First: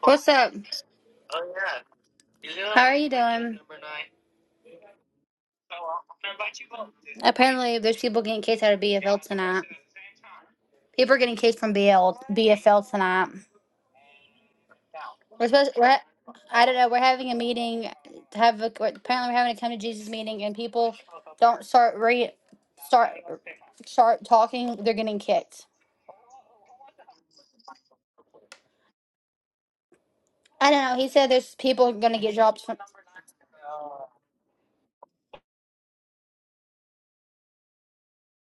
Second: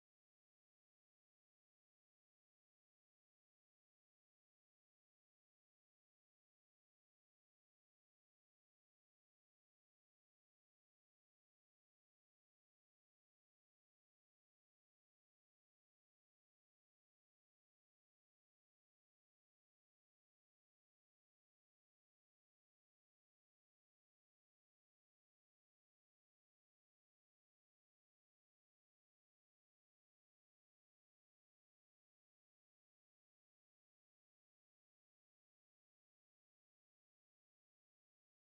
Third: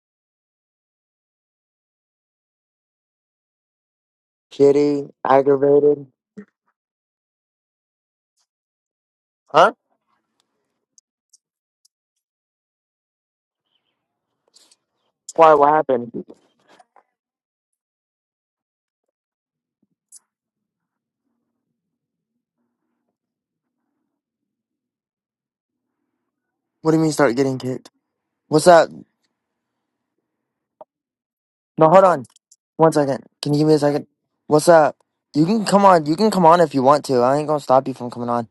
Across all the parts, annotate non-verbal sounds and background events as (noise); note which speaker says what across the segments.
Speaker 1: What's up? How are you doing?
Speaker 2: Kitty, aggravated.
Speaker 1: Apparently, there's people getting kicked out of BFL tonight.
Speaker 2: Huh?
Speaker 1: People are getting kicked from BL, BFL tonight. We're
Speaker 2: Why?
Speaker 1: supposed.
Speaker 2: What
Speaker 1: We're. ha-
Speaker 2: happened?
Speaker 1: I don't know. We're having a meeting. To have a, apparently we're having a come to Jesus meeting, and people don't start re start start talking. They're getting kicked.
Speaker 2: What do you mean start getting kicked? What's up?
Speaker 1: I don't know. He said there's
Speaker 2: No,
Speaker 1: people
Speaker 2: hold
Speaker 1: going to
Speaker 2: on.
Speaker 1: get jobs from.
Speaker 2: One second. Can you give me a second? What's up? You can come on. You can come on if you want to. I ain't gonna stop you from coming on.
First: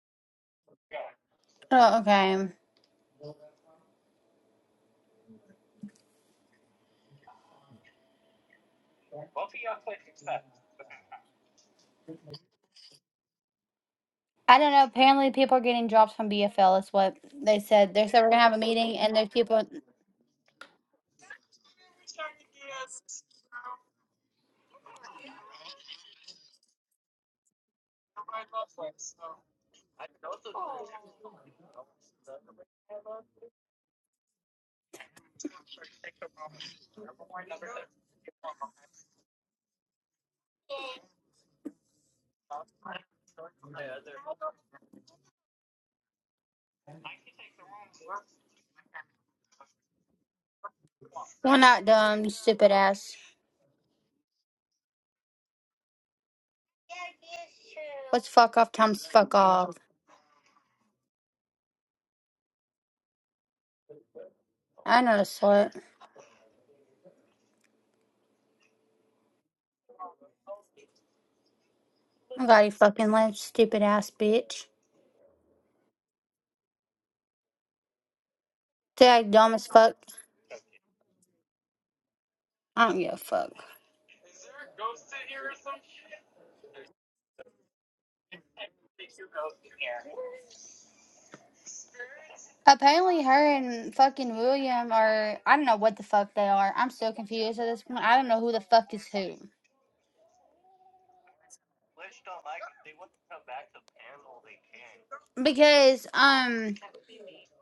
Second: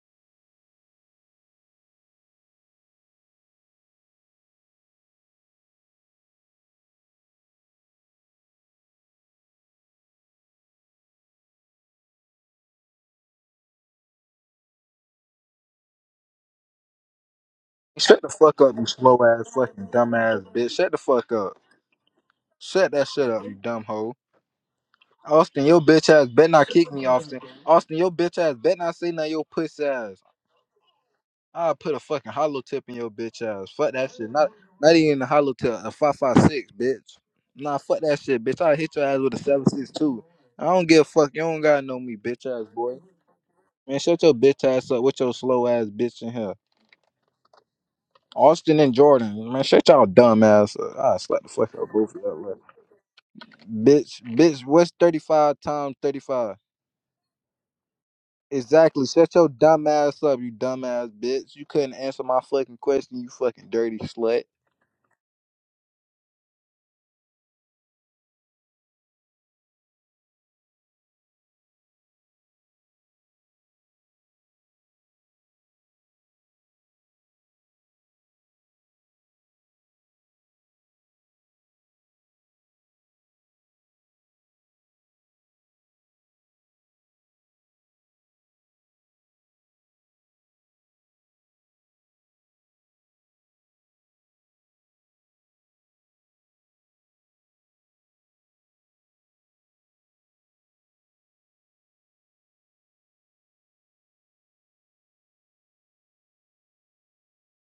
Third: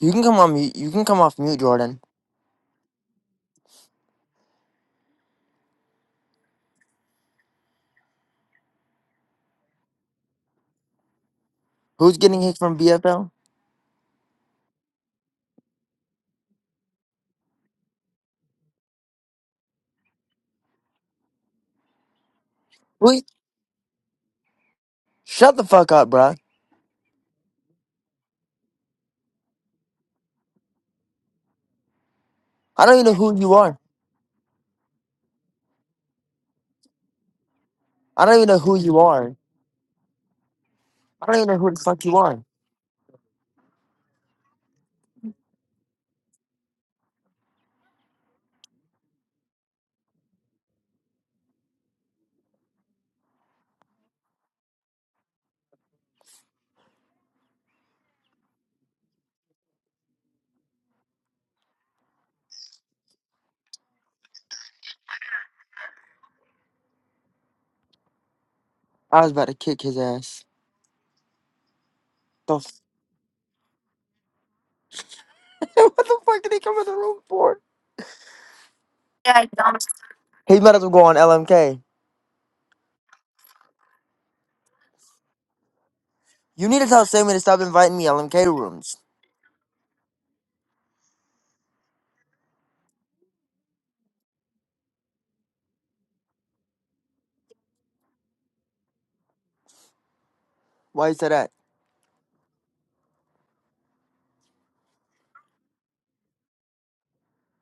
Speaker 2: You can come on mute. You can come off mute,
Speaker 1: Oh,
Speaker 2: Jordan.
Speaker 1: okay.
Speaker 2: Who's getting kicked from BFL?
Speaker 1: I don't know. Apparently, people are getting jobs from BFL. Is what they said. They
Speaker 3: Shut
Speaker 1: said
Speaker 3: the
Speaker 1: we're gonna have a
Speaker 3: fuck up, you
Speaker 1: meeting, and
Speaker 3: slow
Speaker 1: there's
Speaker 3: ass
Speaker 1: people.
Speaker 3: fucking dumb ass bitch. Shut the fuck up. Shut that
Speaker 2: Who?
Speaker 3: shit up, you dumb hoe.
Speaker 2: Shut the
Speaker 3: Austin, your
Speaker 2: fuck
Speaker 3: bitch
Speaker 2: up,
Speaker 3: ass
Speaker 2: bruh.
Speaker 3: bet not kick me, Austin. Austin, your bitch ass bet not say nothing, your pussy ass. I'll put a fucking hollow tip
Speaker 2: I
Speaker 3: in
Speaker 2: don't even
Speaker 3: your
Speaker 2: know who
Speaker 3: bitch
Speaker 2: you
Speaker 3: ass.
Speaker 2: are.
Speaker 3: Fuck that shit. Not not even a hollow tip, a 556, bitch. Nah, fuck that
Speaker 2: I don't
Speaker 3: shit,
Speaker 2: even know
Speaker 3: bitch. I'll
Speaker 2: who
Speaker 3: hit
Speaker 2: you
Speaker 3: your ass with
Speaker 2: are.
Speaker 3: a 762. I don't give a
Speaker 2: I
Speaker 3: fuck.
Speaker 2: don't
Speaker 3: You
Speaker 2: even know
Speaker 3: don't
Speaker 2: who the
Speaker 3: gotta know
Speaker 2: fuck
Speaker 3: me,
Speaker 2: you are.
Speaker 3: bitch ass boy. Man, shut your bitch ass up with your slow ass bitch in here. Austin and Jordan, man, shut y'all dumb ass up. I slap the
Speaker 1: We're
Speaker 3: fuck
Speaker 1: not
Speaker 3: out both of
Speaker 1: dumb, you
Speaker 3: y'all.
Speaker 1: stupid ass.
Speaker 3: Bitch, bitch, what's 35 times 35?
Speaker 1: What's fuck off times
Speaker 3: Exactly.
Speaker 1: fuck
Speaker 3: Shut your
Speaker 1: off?
Speaker 3: dumb ass up, you dumb ass bitch. You couldn't answer my fucking question, you fucking dirty slut.
Speaker 1: I know the sort.
Speaker 2: I was about to kick his ass.
Speaker 1: I'm
Speaker 2: The
Speaker 1: glad you
Speaker 2: f-
Speaker 1: fucking left, stupid ass bitch.
Speaker 2: (laughs) what the fuck did he come in the room for?
Speaker 1: Tag dumb as fuck.
Speaker 2: He might as well go on LMK.
Speaker 1: I don't give a fuck.
Speaker 2: You need to tell Sammy to stop inviting me LMK rooms.
Speaker 1: Apparently, her and fucking William are. I don't know what the fuck they are. I'm so confused at this point. I don't know who the fuck is who.
Speaker 2: Why you say that
Speaker 1: Because, um,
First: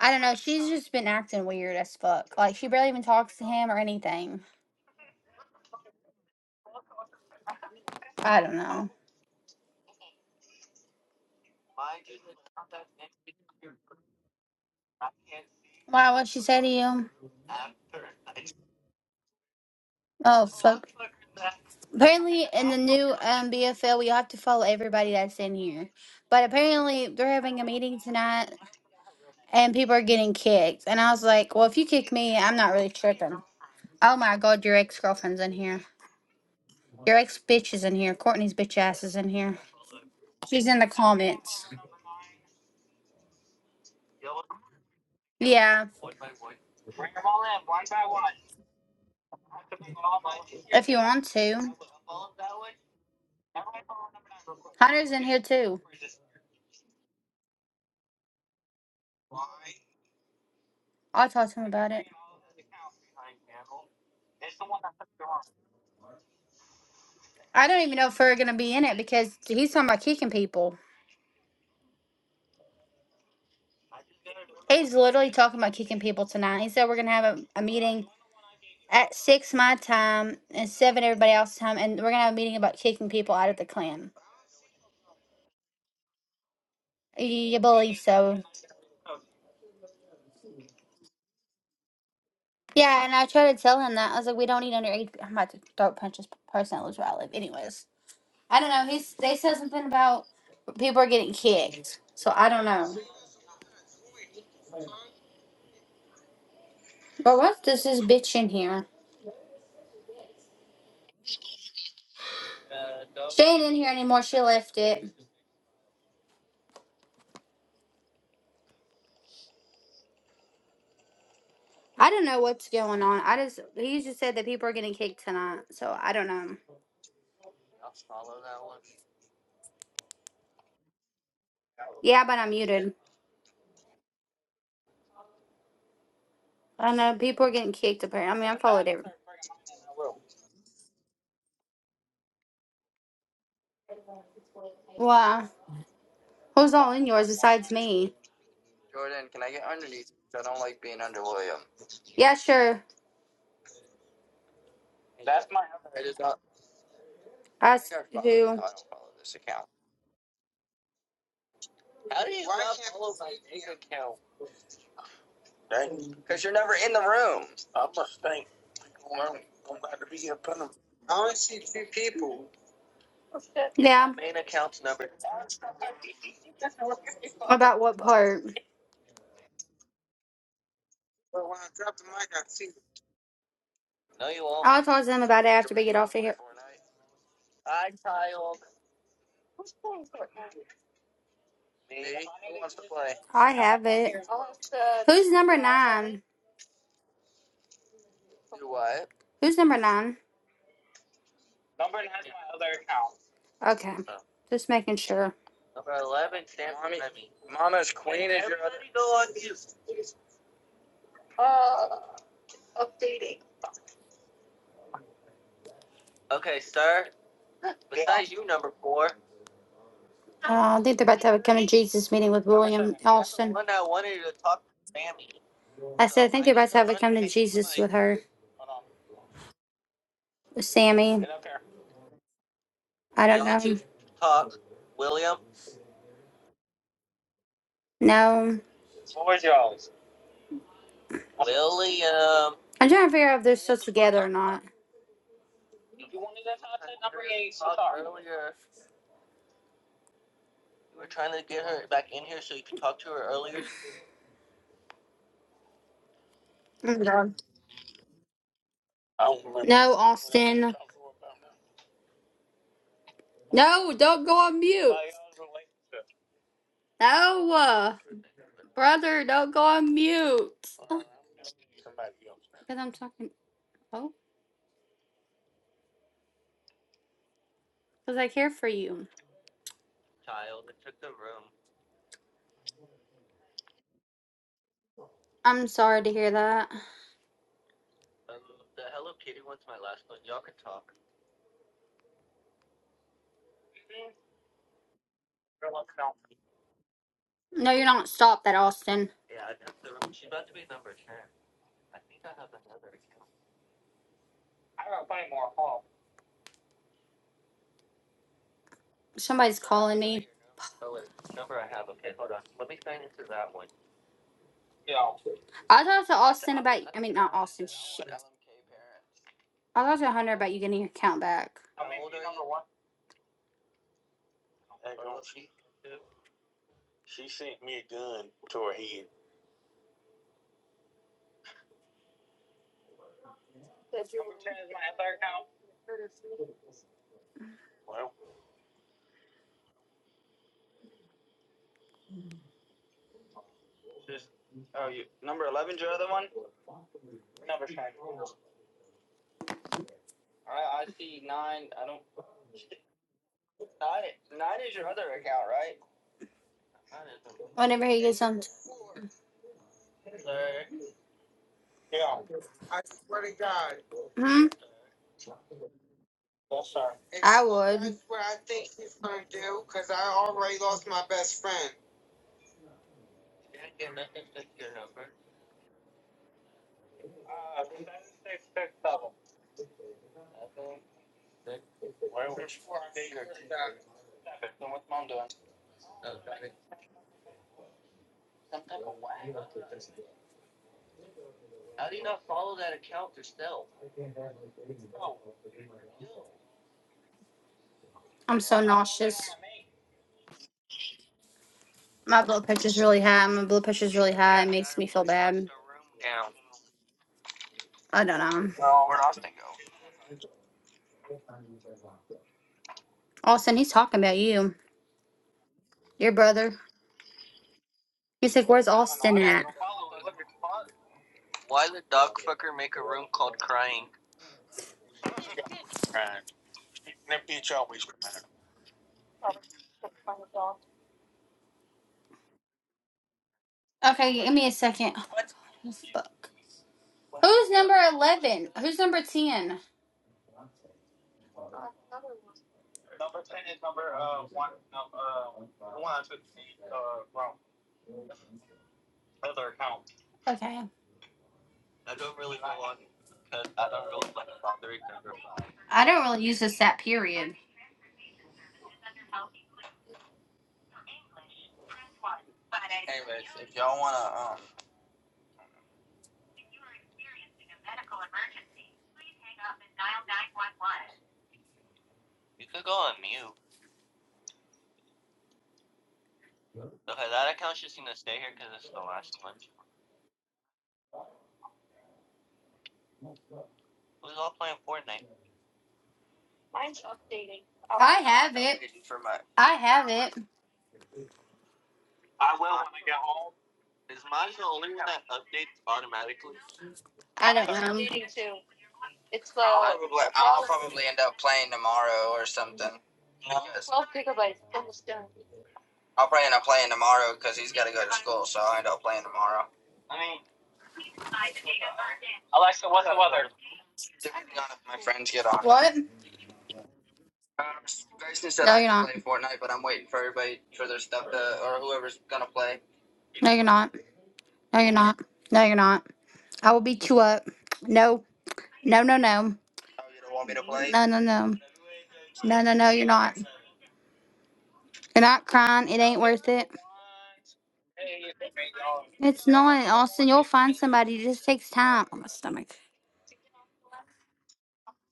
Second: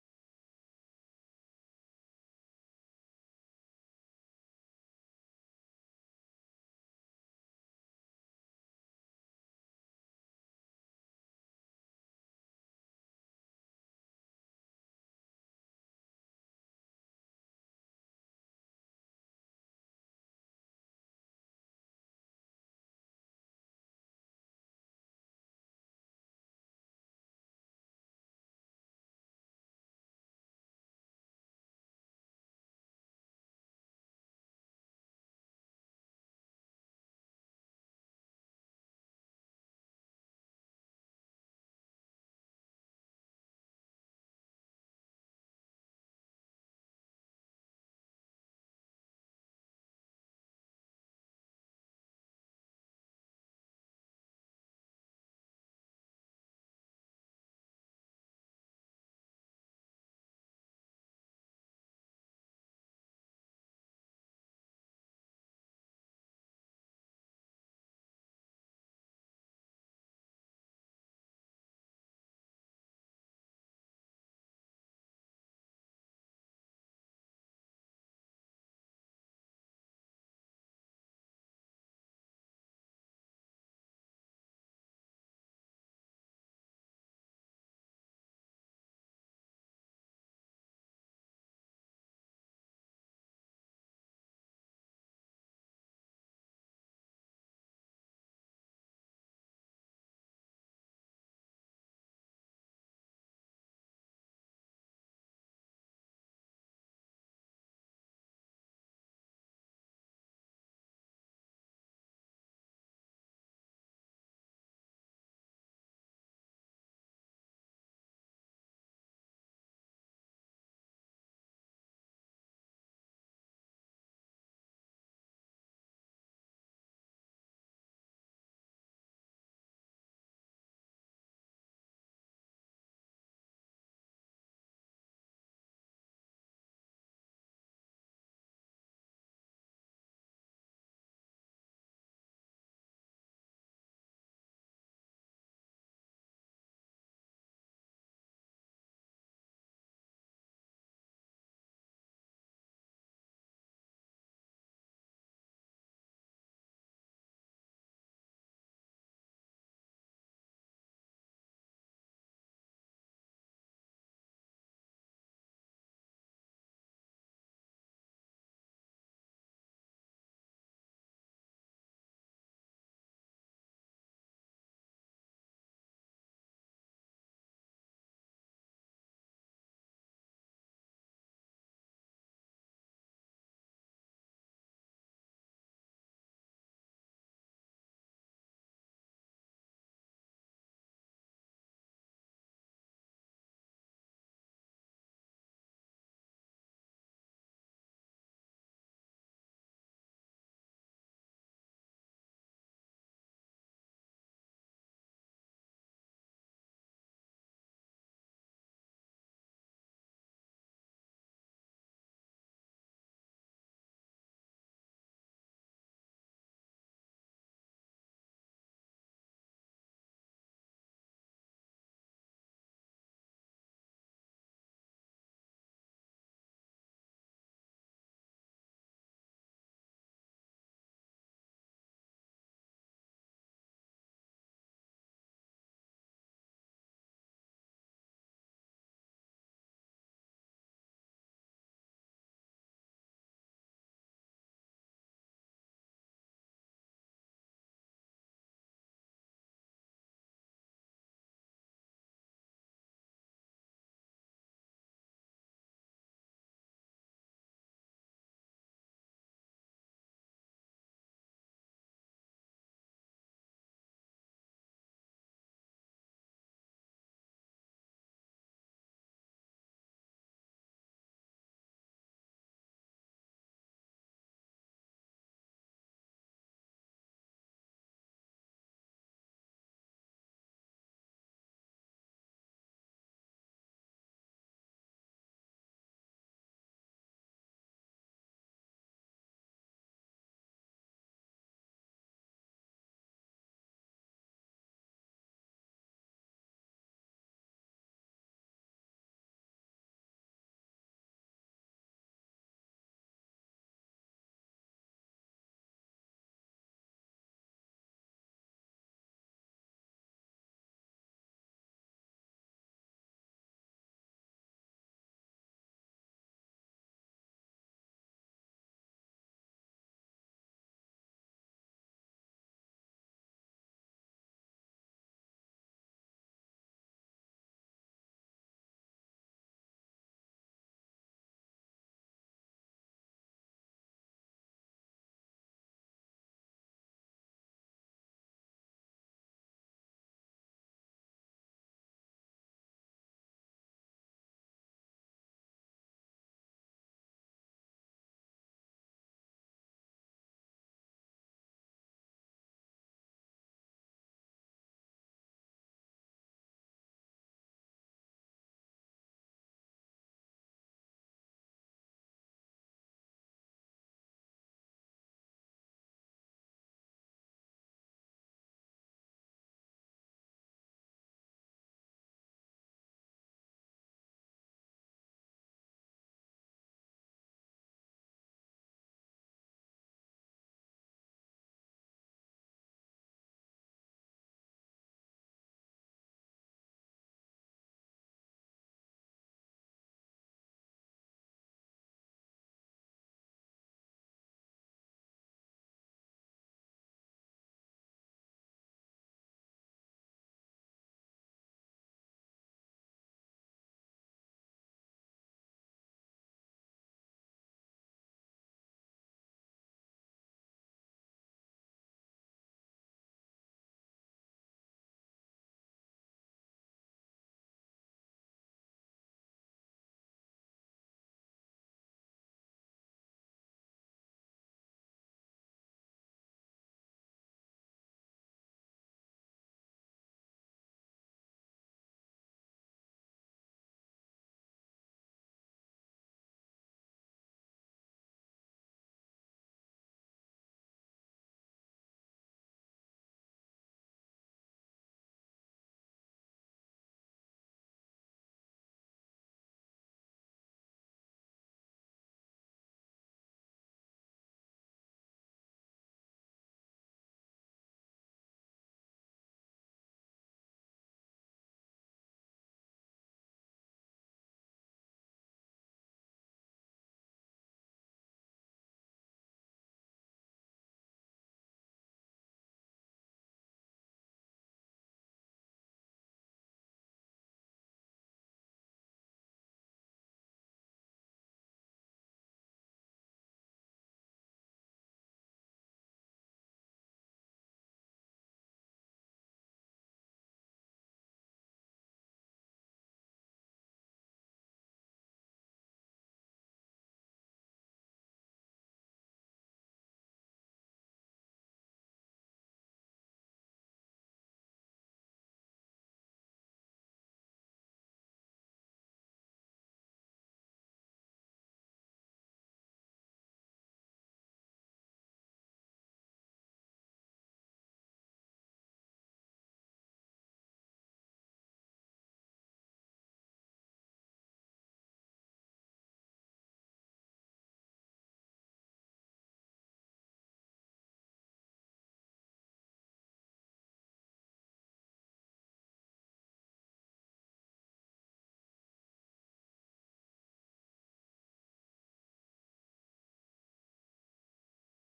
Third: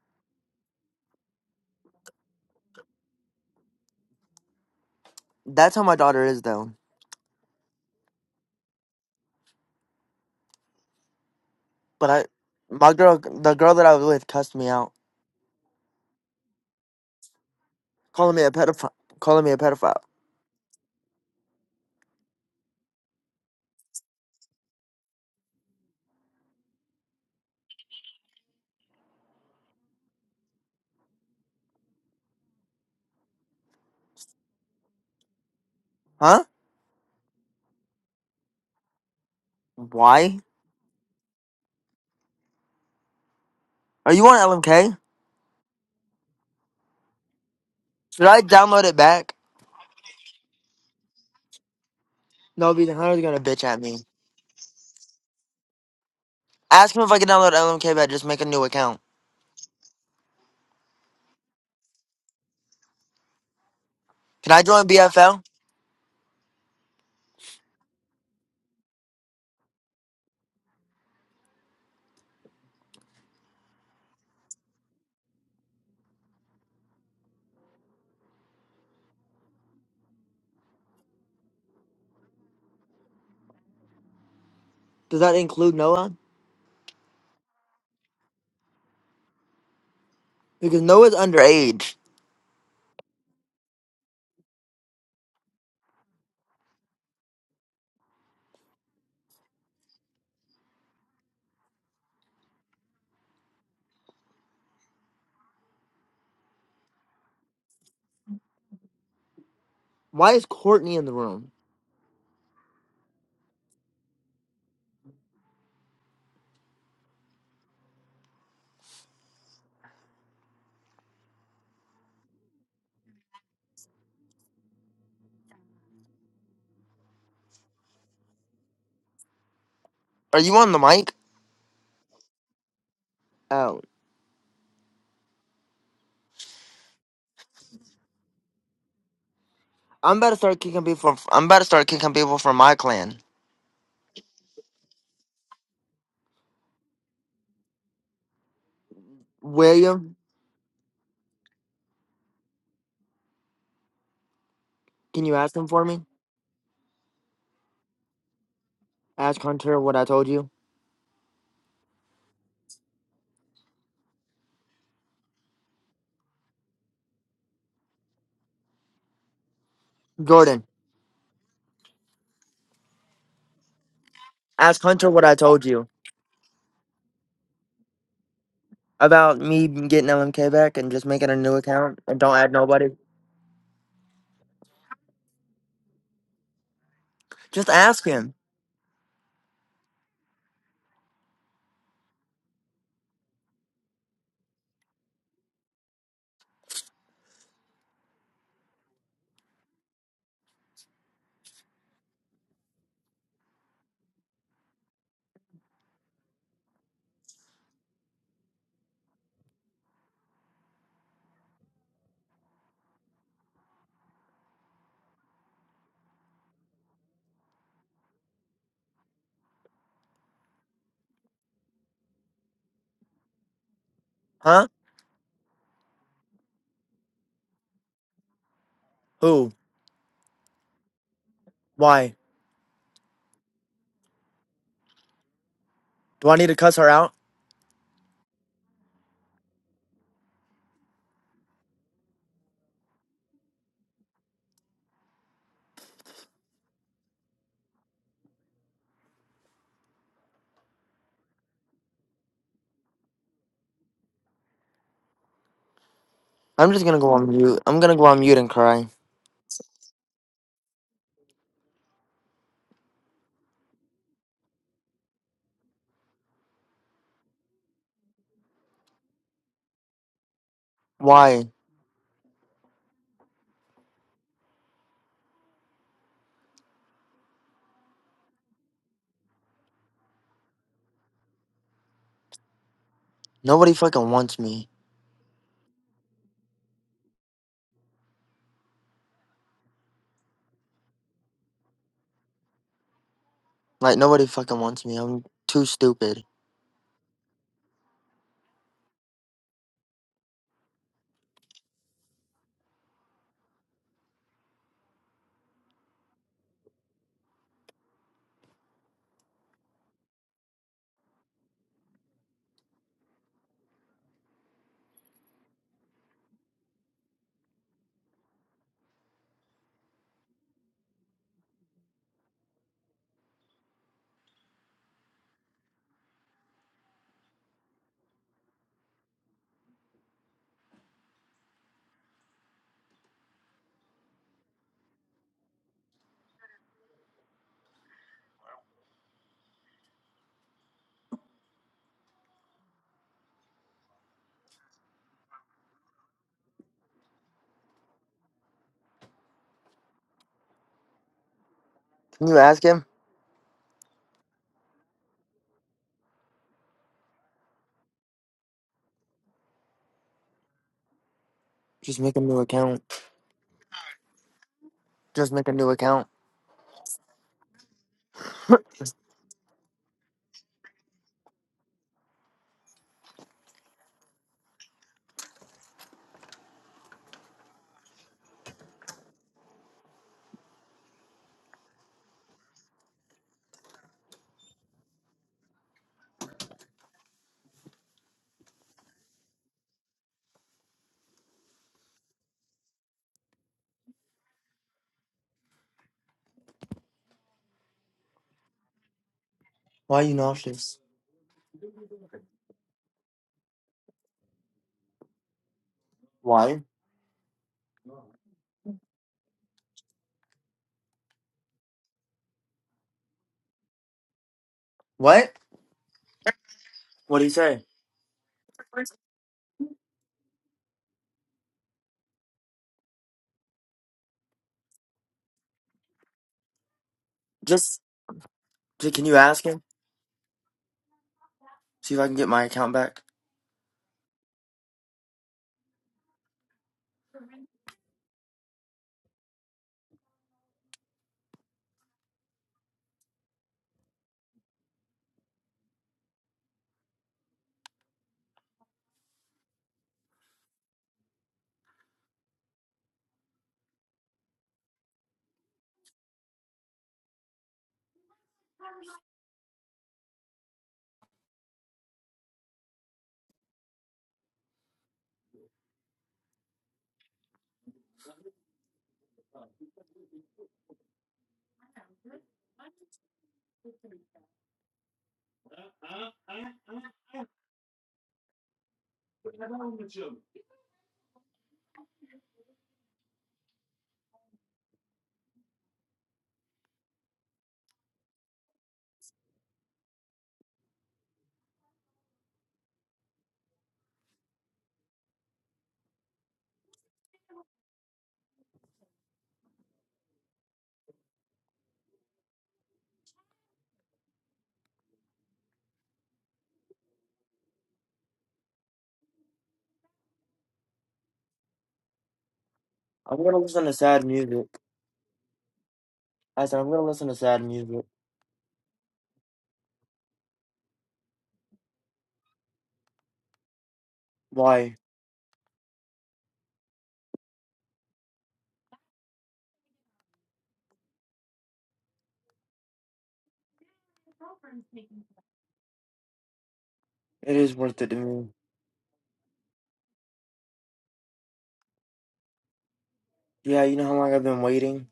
Speaker 1: I don't know. She's just been acting weird as fuck. Like, she barely even talks to him or anything.
Speaker 2: That's how my daughter is though.
Speaker 1: I don't know.
Speaker 2: But I, my girl, the girl that I was with, cussed me out,
Speaker 1: Why? What'd she say to you?
Speaker 2: calling me a pedophile, calling me a pedophile.
Speaker 1: Oh fuck. Apparently, in the new um, BFL, we have to follow everybody that's in here. But apparently, they're having a meeting tonight, and people are getting kicked. And I was like, "Well, if you kick me, I'm not really tripping." Oh my god, your ex girlfriend's in here.
Speaker 2: Huh?
Speaker 1: Your ex bitch is in here. Courtney's bitch ass is in here.
Speaker 2: Why?
Speaker 1: She's in the comments.
Speaker 2: Are you on LMK?
Speaker 1: Yeah,
Speaker 2: Should I download it back?
Speaker 1: if you want to.
Speaker 2: No, because Hunter's gonna bitch at me.
Speaker 1: Hunter's in here too.
Speaker 2: Ask him if I can download LMK But Just make a new account.
Speaker 1: I'll talk to him about it.
Speaker 2: Can I join BFL?
Speaker 1: I don't even know if we're gonna be in it because he's talking about kicking people. He's literally talking about kicking people tonight. He said we're gonna have a, a meeting at six my time and seven everybody else's time, and we're gonna have a meeting about kicking people out of the clan.
Speaker 2: Does that include Noah?
Speaker 1: You believe so?
Speaker 2: Because Noah's underage.
Speaker 1: Yeah, and I tried to tell him that I was like, we don't need underage. I'm about to throat punch this person that lives where I live. Anyways, I don't know. He's they said something about people are getting kicked, so I don't know. But what does this is bitch in here?
Speaker 2: Why is Courtney in the room?
Speaker 1: She ain't in here anymore. She left it. I don't know what's going on. I just he just said that people are getting kicked tonight, so I don't know.
Speaker 2: Are you on the mic?
Speaker 1: Yeah, but I'm muted.
Speaker 2: Oh,
Speaker 1: I know people are getting kicked apparently. I mean, I followed it.
Speaker 2: I'm about to start kicking people. I'm about to start kicking people from my clan.
Speaker 1: Wow. Who's all in yours besides me? Jordan, can I I get underneath?
Speaker 2: William,
Speaker 1: I don't like being under William. Yeah, sure.
Speaker 2: can you ask him for me?
Speaker 1: I just don't- Ask I don't who. follow this
Speaker 2: Ask
Speaker 1: account.
Speaker 2: Hunter what I told you.
Speaker 1: right? Because you're never in the room.
Speaker 2: Jordan,
Speaker 1: Yeah,
Speaker 2: ask Hunter what I told you
Speaker 1: about what part?
Speaker 2: about me getting LMK back and just making a new account and don't add nobody.
Speaker 1: I'll talk to them about it after we get off of here. Who
Speaker 2: Just ask him,
Speaker 1: wants to play? I have it. Who's number nine? Do what? Who's number nine? Okay, just making sure. Mama's queen. Uh, I think they're about to have a come to Jesus meeting with William Austin.
Speaker 2: huh?
Speaker 1: I said I think they're about have a come to Jesus with her,
Speaker 2: Who?
Speaker 1: with Sammy.
Speaker 2: Why?
Speaker 1: I don't know.
Speaker 2: Do I need to cuss her out?
Speaker 1: No, I'm trying to figure out if they're still together or not.
Speaker 2: I'm just
Speaker 1: Oh,
Speaker 2: gonna go on
Speaker 1: God.
Speaker 2: mute. I'm gonna go on mute and cry.
Speaker 1: No, Austin. No, don't go on mute. No. Brother, don't go on mute. Because
Speaker 2: Why?
Speaker 1: I'm talking. Oh, because I care for you.
Speaker 2: Nobody fucking wants me.
Speaker 1: I'm sorry to hear that.
Speaker 2: Like nobody fucking wants me. I'm too stupid.
Speaker 1: No, you're not. Stop that, Austin. Somebody's calling me. I talked to Austin about. I mean, not Austin. Shit. I talked to Hunter about you getting your account back. Just oh, you number eleven's your your other other one. All right, I I see nine. I don't.
Speaker 2: Can you ask him?
Speaker 1: nine. Nine don't is your other account, right? Whenever he gets on.
Speaker 2: Just make a new account.
Speaker 1: Hmm?
Speaker 2: Just make a new account.
Speaker 1: I would. That's what I I
Speaker 2: (laughs) Why
Speaker 1: think he's gonna do. Cause I already lost my best friend. I'm so nauseous.
Speaker 2: are you nauseous?
Speaker 1: My blood pressure's really high. My blood pressure's really high. It makes me feel bad.
Speaker 2: Why?
Speaker 1: I don't know. Austin, he's talking about you.
Speaker 2: What?
Speaker 1: Your brother.
Speaker 2: What do you say?
Speaker 1: He's like, where's Austin at?
Speaker 2: Just. J- Can you ask him? See if I can get my account back.
Speaker 1: Okay, give me a second. Fuck. Who's number 11? Who's number 10? Okay. I don't really use this app, period. I have it. I have it. I don't know. I'll probably I'll probably end up playing tomorrow or something. I'll probably end up playing tomorrow because he's got to go to school, so I end up playing tomorrow.
Speaker 2: I'm gonna listen to sad
Speaker 1: Depending on
Speaker 2: music.
Speaker 1: if my friends get on. What?
Speaker 2: I said I'm gonna listen to sad
Speaker 1: Uh,
Speaker 2: music.
Speaker 1: Grayson said No, I you're not. play Fortnite, but I'm waiting for everybody for their stuff to or whoever's gonna play. No, you're not. No, you're
Speaker 2: Why?
Speaker 1: not. No, you're not. I will beat you up. No, no, no, no. Oh, you don't want me to play? No, no, no. No, no, no, you're not. You're not crying. It ain't worth it.
Speaker 2: It is worth it to me.
Speaker 1: It's not, Austin. You'll find somebody. It just takes time. Oh, my stomach.
Speaker 2: Yeah, you know how long I've been waiting.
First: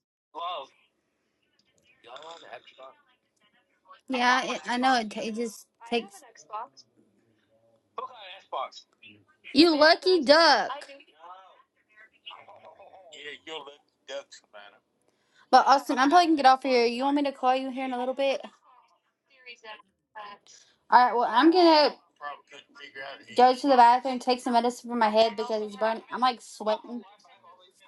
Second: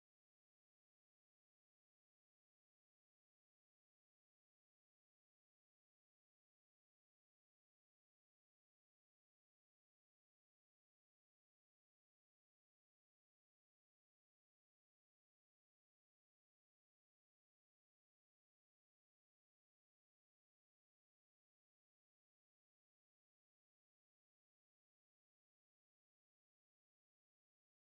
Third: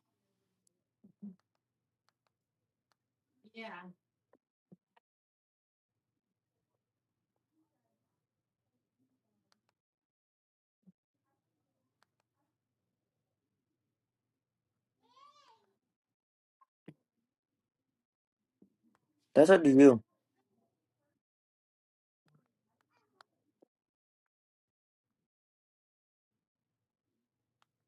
Speaker 1: Yeah, it, I know. It, ta- it just takes. You lucky duck. But Austin, I'm probably gonna get off here. You want me to call you here in a little bit?
Speaker 2: That's up to you.
Speaker 1: All right. Well, I'm gonna go to the bathroom, take some medicine for my head because it's burning. I'm like sweating.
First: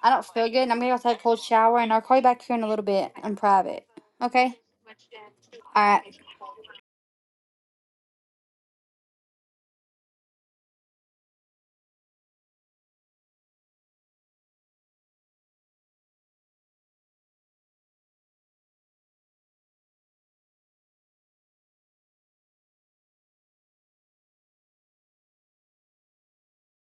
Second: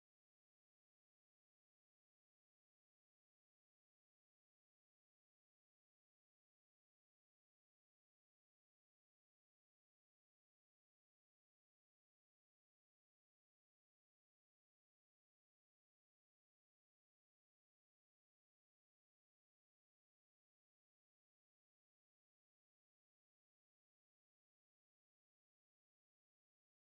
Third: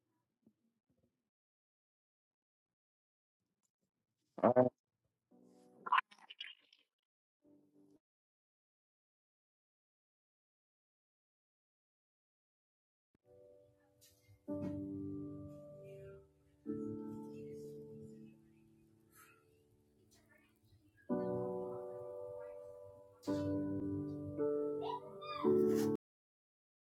Speaker 1: I don't feel good, and I'm gonna go take a cold shower, and I'll call you back here in a little bit in private. Okay. All right.